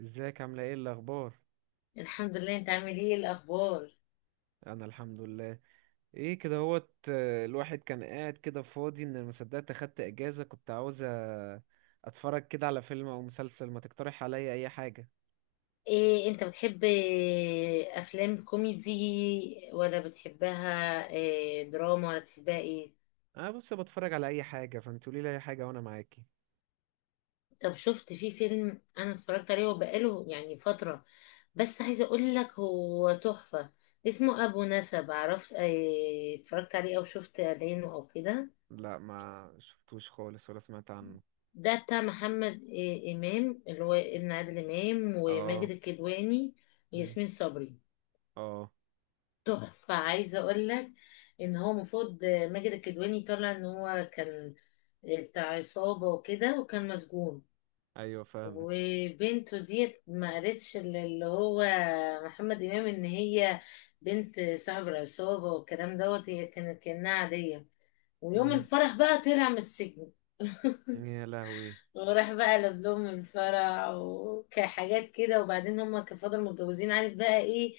ازيك عاملة ايه الأخبار؟ الحمد لله. انت عامل ايه؟ إيه الاخبار أنا الحمد لله. ايه كده هوت الواحد كان قاعد كده فاضي ان ما صدقت اخدت اجازة كنت عاوز اتفرج كده على فيلم او مسلسل، ما تقترح عليا اي حاجة؟ ايه انت بتحب، افلام كوميدي ولا بتحبها دراما ولا بتحبها ايه؟ انا بص بتفرج على اي حاجة، فانت قولي لي اي حاجة وانا معاكي. طب شفت في فيلم انا اتفرجت عليه وبقاله يعني فترة، بس عايزة اقول لك هو تحفة. اسمه ابو نسب، عرفت؟ اتفرجت عليه او شفت اعلانه او كده؟ لا ما شفتوش خالص ولا سمعت عنه. ده بتاع محمد امام، اللي هو ابن عادل امام، اه. وماجد الكدواني مم، وياسمين صبري. اه. تحفة، عايزة اقول لك ان هو المفروض ماجد الكدواني طلع ان هو كان بتاع عصابة وكده، وكان مسجون، ايوه فاهمك. وبنته ديت ما قالتش اللي هو محمد امام ان هي بنت صاحب العصابة والكلام دوت، هي كانت كأنها عادية. ويوم مم، الفرح بقى طلع من السجن، يا لهوي. وراح بقى لبلوم الفرح وكحاجات كده. وبعدين هما كانوا فضلوا متجوزين، عارف بقى ايه؟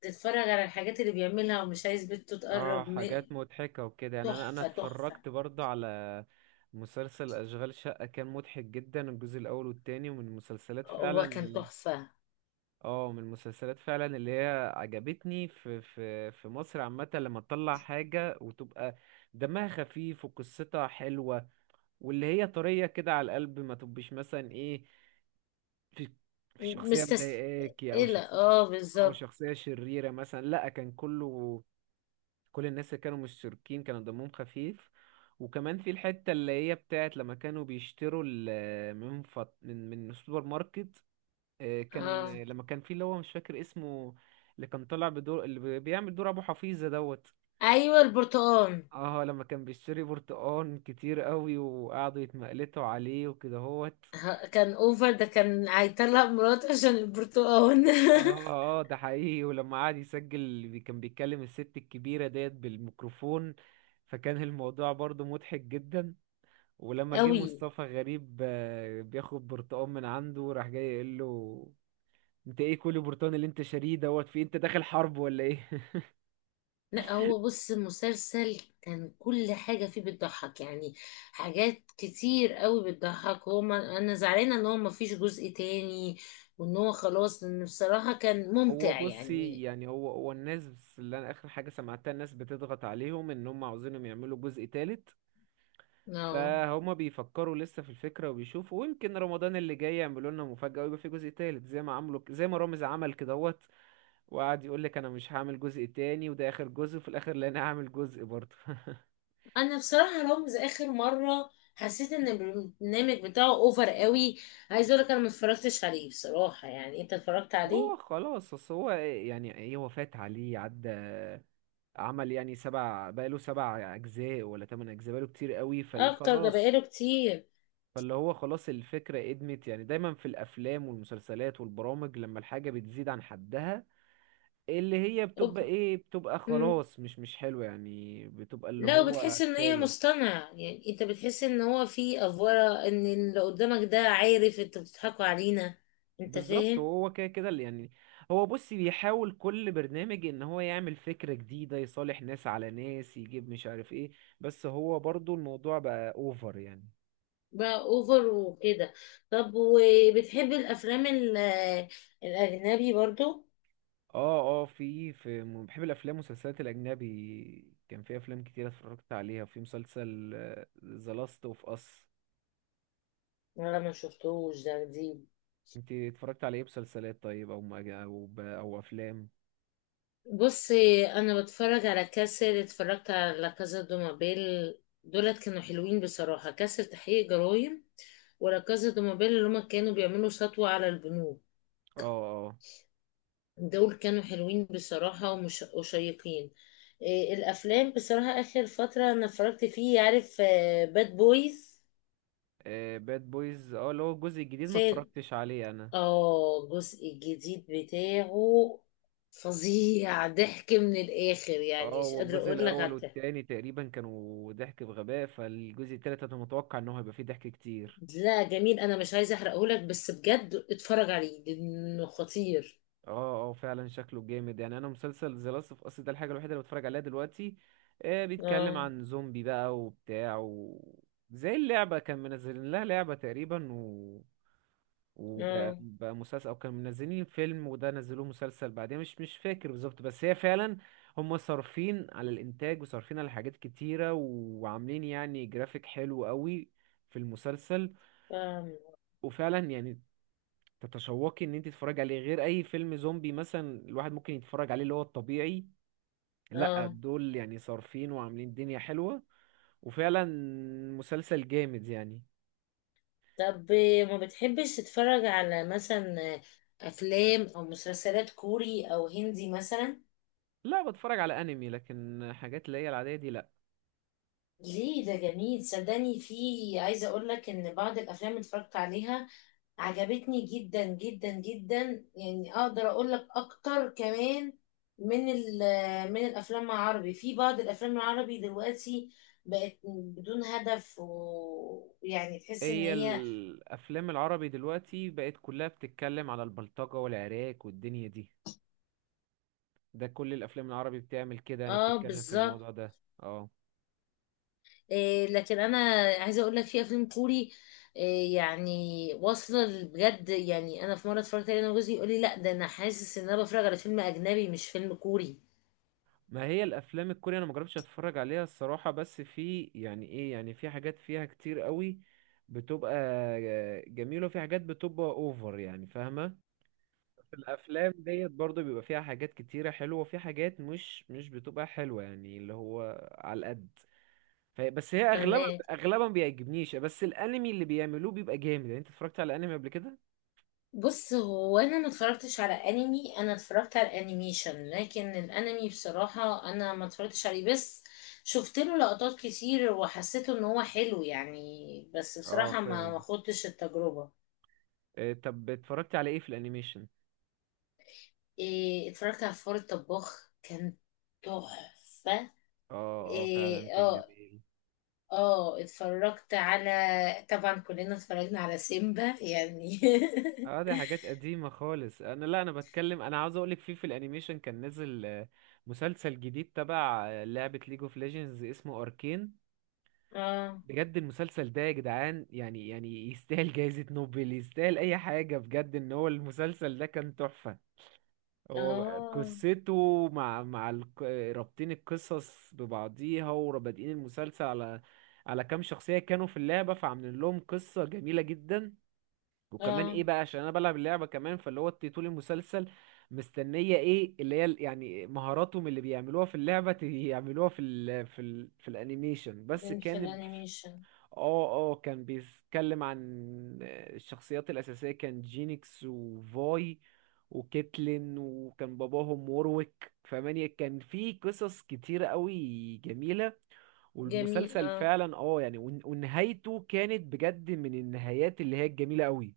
تتفرج على الحاجات اللي بيعملها ومش عايز بنته اه تقرب م... حاجات مضحكة وكده، يعني انا تحفة، تحفة. اتفرجت برضه على مسلسل اشغال شقة، كان مضحك جدا الجزء الاول والتاني، ومن المسلسلات فعلا هو كان ال... تحفة. اه من المسلسلات فعلا اللي هي عجبتني في مصر عامة، لما تطلع حاجة وتبقى دمها خفيف وقصتها حلوة واللي هي طرية كده على القلب، ما تبقش مثلا ايه، في في شخصية مضايقاكي او مستسئلة، شخصية اه او بالظبط. شخصية شريرة مثلا، لا كان كله كل الناس اللي كانوا مشتركين كانوا دمهم خفيف. وكمان في الحتة اللي هي بتاعت لما كانوا بيشتروا ال- من فط... من السوبر ماركت. كان اه، لما كان في اللي هو مش فاكر اسمه، اللي كان طالع بدور اللي بي- بيعمل دور ابو حفيظة دوت. ايوه البرتقال. اه لما كان بيشتري برتقان كتير قوي وقعدوا يتمقلتوا عليه وكده هوت. كان اوفر، ده كان هيطلق مراته عشان البرتقال. اه ده حقيقي، ولما قعد يسجل بي- كان بيتكلم الست الكبيرة ديت بالميكروفون، فكان الموضوع برضو مضحك جدا. ولما جه قوي. مصطفى غريب بياخد برتقال من عنده، راح جاي يقول له انت ايه كل برتقال اللي انت شاريه دوت في إيه؟ انت داخل حرب ولا ايه؟ لا، هو بص المسلسل كان كل حاجة فيه بتضحك يعني، حاجات كتير قوي بتضحك. هو ما انا زعلانة ان هو ما فيش جزء تاني، وان هو خلاص، لان بصراحة كان هو ممتع بصي، يعني. يعني هو الناس اللي انا اخر حاجه سمعتها، الناس بتضغط عليهم ان هم عاوزينهم يعملوا جزء تالت، اه. فهما بيفكروا لسه في الفكره وبيشوفوا، ويمكن رمضان اللي جاي يعملوا لنا مفاجاه ويبقى في جزء تالت زي ما عملوا، زي ما رامز عمل كدهوت وقعد يقول لك انا مش هعمل جزء تاني وده اخر جزء، وفي الاخر لا انا هعمل جزء برضه. انا بصراحه رامز اخر مره حسيت ان البرنامج بتاعه اوفر قوي. عايز اقول لك انا ما اتفرجتش عليه بصراحه، يعني انت اتفرجت عليه؟ هو خلاص اصل هو يعني ايه، هو فات عليه عدى، عمل يعني سبع، بقاله سبع اجزاء ولا تمن اجزاء، بقاله كتير قوي اكتر، ده فخلاص. بقاله كتير. فاللي هو خلاص الفكرة ادمت، يعني دايما في الافلام والمسلسلات والبرامج لما الحاجة بتزيد عن حدها، اللي هي أوب... بتبقى ايه، بتبقى مم. خلاص مش حلوة، يعني بتبقى اللي لا، هو وبتحس ان هي كفاية. مصطنع، يعني انت بتحس ان هو في افوره، ان اللي قدامك ده عارف انتوا بتضحكوا علينا. انت بالظبط، فاهم؟ وهو كده كده اللي يعني، هو بص بيحاول كل برنامج ان هو يعمل فكرة جديدة، يصالح ناس على ناس، يجيب مش عارف ايه، بس هو برضو الموضوع بقى اوفر يعني. بقى اوفر وكده. طب وبتحب الافلام الاجنبي برضو اه في م- بحب الافلام والمسلسلات الاجنبي، كان في افلام كتير اتفرجت عليها، في مسلسل ذا لاست اوف اس. ولا ما شفتوش؟ ده جديد. انت اتفرجت على ايه مسلسلات طيب، او مج- او ب- او افلام؟ بصي انا بتفرج على كاسل، اتفرجت على لا كازا دو مابيل. دولت كانوا حلوين بصراحه. كاسل تحقيق جرائم، ولا كازا دو مابيل اللي هما كانوا بيعملوا سطوه على البنوك. اه دول كانوا حلوين بصراحه ومش وشيقين. إيه الافلام بصراحه اخر فتره انا اتفرجت فيه، عارف؟ باد بويز. اه باد بويز، اه اللي هو الجزء الجديد ما فين؟ اتفرجتش عليه انا. اه الجزء الجديد بتاعه، فظيع، ضحك من الاخر اه يعني، مش هو قادره الجزء اقول لك على الاول الضحك. والتاني تقريبا كانوا ضحك بغباء، فالجزء التالت انا متوقع ان هو هيبقى فيه ضحك كتير. لا جميل، انا مش عايزه احرقهولك بس بجد اتفرج عليه لانه خطير. اه فعلا شكله جامد، يعني انا مسلسل ذا لاست اوف اس ده الحاجه الوحيده اللي بتفرج عليها دلوقتي. بيتكلم اه عن زومبي بقى وبتاع و... زي اللعبه كان منزلين لها لعبه تقريبا و... وبقى اه بقى مسلسل، او كانوا منزلين فيلم وده نزلوه مسلسل بعدين، مش فاكر بالظبط، بس هي فعلا هم صارفين على الانتاج وصارفين على حاجات كتيره وعاملين يعني جرافيك حلو قوي في المسلسل. فاهم. وفعلا يعني تتشوقي ان انت تتفرجي عليه، غير اي فيلم زومبي مثلا الواحد ممكن يتفرج عليه اللي هو الطبيعي. لا اه. دول يعني صارفين وعاملين دنيا حلوة، وفعلا مسلسل جامد يعني. طب ما بتحبش تتفرج على مثلا افلام او مسلسلات كوري او هندي مثلا؟ لا بتفرج على انمي، لكن حاجات اللي هي العادية دي لا. ليه، ده جميل صدقني. في، عايزة اقول لك ان بعض الافلام اللي اتفرجت عليها عجبتني جدا جدا جدا، يعني اقدر اقول لك اكتر كمان من من الافلام العربي. في بعض الافلام العربي دلوقتي بقت بدون هدف، ويعني تحس ان هي هي. الافلام العربي دلوقتي بقت كلها بتتكلم على البلطجة والعراك والدنيا دي، ده كل الافلام العربي بتعمل كده، انا اه بتتكلم في بالظبط. الموضوع ده. اه. إيه لكن انا عايزه اقول لك في افلام كوري إيه يعني، واصله بجد، يعني انا في مره اتفرجت عليه انا وجوزي يقول لي لا ده انا حاسس ان انا بتفرج على فيلم اجنبي مش فيلم كوري. ما هي الافلام الكورية انا ما جربتش اتفرج عليها الصراحة، بس في يعني ايه، يعني في حاجات فيها كتير قوي بتبقى جميلة، وفي حاجات بتبقى اوفر، يعني فاهمة. في الافلام ديت برضو بيبقى فيها حاجات كتيرة حلوة، وفي حاجات مش بتبقى حلوة يعني، اللي هو على القد. ف- بس هي اغلبها فاهمه. اغلبها ما بيعجبنيش، بس الانمي اللي بيعملوه بيبقى جامد، يعني انت اتفرجت على انمي قبل كده؟ بص هو انا ما اتفرجتش على انمي، انا اتفرجت على انيميشن، لكن الانمي بصراحه انا ما اتفرجتش عليه، بس شفت له لقطات كتير وحسيته ان هو حلو يعني، بس اه بصراحه ما فاهم. خدتش التجربه. إيه، طب اتفرجت على ايه في الانيميشن؟ إيه، اتفرجت على فار الطباخ، كان تحفه. اه فعلا إيه كان اه. جميل. اه اتفرجت على، طبعا كلنا اتفرجنا على سيمبا يعني. اه دي حاجات قديمة خالص، انا لا انا بتكلم، انا عاوز اقولك في الانيميشن كان نزل مسلسل جديد تبع لعبة ليج اوف ليجندز اسمه اركين. اه بجد المسلسل ده يا جدعان، يعني يستاهل جائزة نوبل، يستاهل اي حاجة بجد، ان هو المسلسل ده كان تحفة. هو اه. قصته مع الق- رابطين القصص ببعضيها، ورابطين المسلسل على على كام شخصية كانوا في اللعبة، فعاملين لهم قصة جميلة جدا. وكمان اه ايه بقى، عشان انا بلعب اللعبه كمان، فاللي هو طول المسلسل مستنيه ايه اللي هي ال- يعني مهاراتهم اللي بيعملوها في اللعبه، ت- يعملوها في ال في ال في الانيميشن، بس في كان ب- الانيميشن. اه كان بيتكلم عن الشخصيات الاساسيه، كان جينيكس وفاي وكيتلين، وكان باباهم وورويك، فمانيا كان في قصص كتيره قوي جميله، جميل والمسلسل اه. فعلا اه يعني ون- ونهايته كانت بجد من النهايات اللي هي الجميله قوي.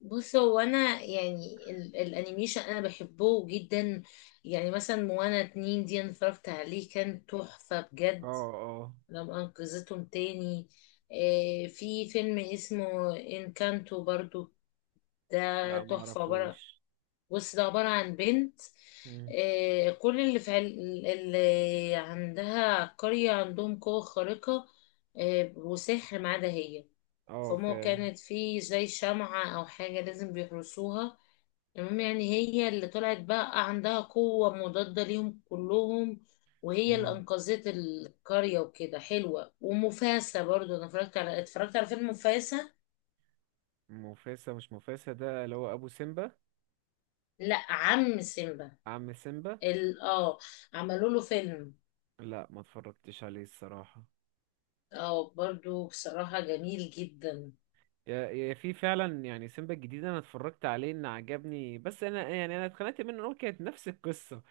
بص هو انا يعني الانيميشن انا بحبه جدا. يعني مثلا موانا اتنين دي انا اتفرجت عليه كان تحفة اه بجد، اه لما انقذتهم تاني. في فيلم اسمه انكانتو برضو، ده لا ما تحفة. عبارة، اعرفوش. بص ده عبارة عن بنت، مم. كل اللي في عل... اللي عندها قرية عندهم قوة خارقة، وسحر ما عدا هي. اه فما فاهم. كانت في زي شمعة أو حاجة لازم بيحرسوها. المهم يعني هي اللي طلعت بقى عندها قوة مضادة ليهم كلهم، وهي اللي مم. أنقذت القرية وكده. حلوة. ومفاسة برضو أنا اتفرجت على، اتفرجت على فيلم مفاسة. مفاسة، مش مفاسة ده اللي هو ابو سيمبا. لا، عم سيمبا. عم سيمبا. ال... اه عملوا له فيلم. لا ما اتفرجتش عليه الصراحة. اه، برضو بصراحة جميل جدا. يا يا في فعلا يعني سيمبا الجديد انا اتفرجت عليه ان عجبني، بس انا يعني انا اتخنقت منه ان هو كانت نفس القصه،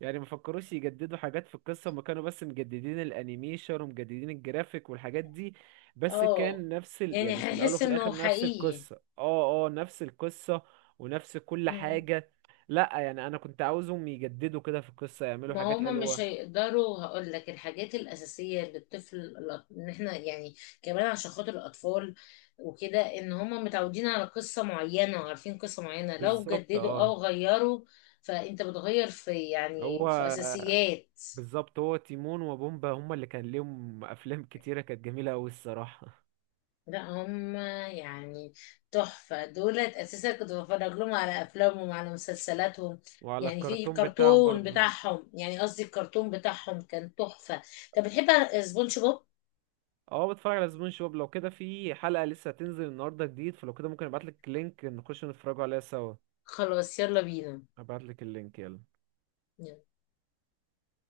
يعني ما فكروش يجددوا حاجات في القصه، ما كانوا بس مجددين الانيميشن ومجددين الجرافيك والحاجات دي، بس اه كان نفس ال... يعني يعني في الاول هيحس وفي انه الاخر نفس حقيقي. القصه، اه نفس القصه ونفس كل مم. حاجه. لا يعني انا كنت عاوزهم يجددوا كده في القصه، يعملوا ما حاجات هما مش حلوه. هيقدروا، هقول لك الحاجات الأساسية اللي الطفل ان احنا يعني كمان عشان خاطر الأطفال وكده، ان هما متعودين على قصة معينة وعارفين قصة معينة، لو بالظبط جددوا اه. او غيروا فانت بتغير في هو يعني في أساسيات. بالظبط هو تيمون وبومبا هما اللي كان ليهم افلام كتيره كانت جميله قوي الصراحه. لا هم يعني تحفة، دولت أساسا كنت بتفرج لهم على أفلامهم على مسلسلاتهم. وعلى يعني في الكرتون بتاعهم كرتون برضه. بتاعهم، يعني قصدي الكرتون بتاعهم كان تحفة. طب بتحب سبونج بوب؟ اه بتفرج على زبون شباب. لو كده في حلقه لسه هتنزل النهارده جديد، فلو كده ممكن ابعت لك لينك نخش نتفرجوا عليها سوا. خلاص يلا بينا. ابعت لك اللينك يلا.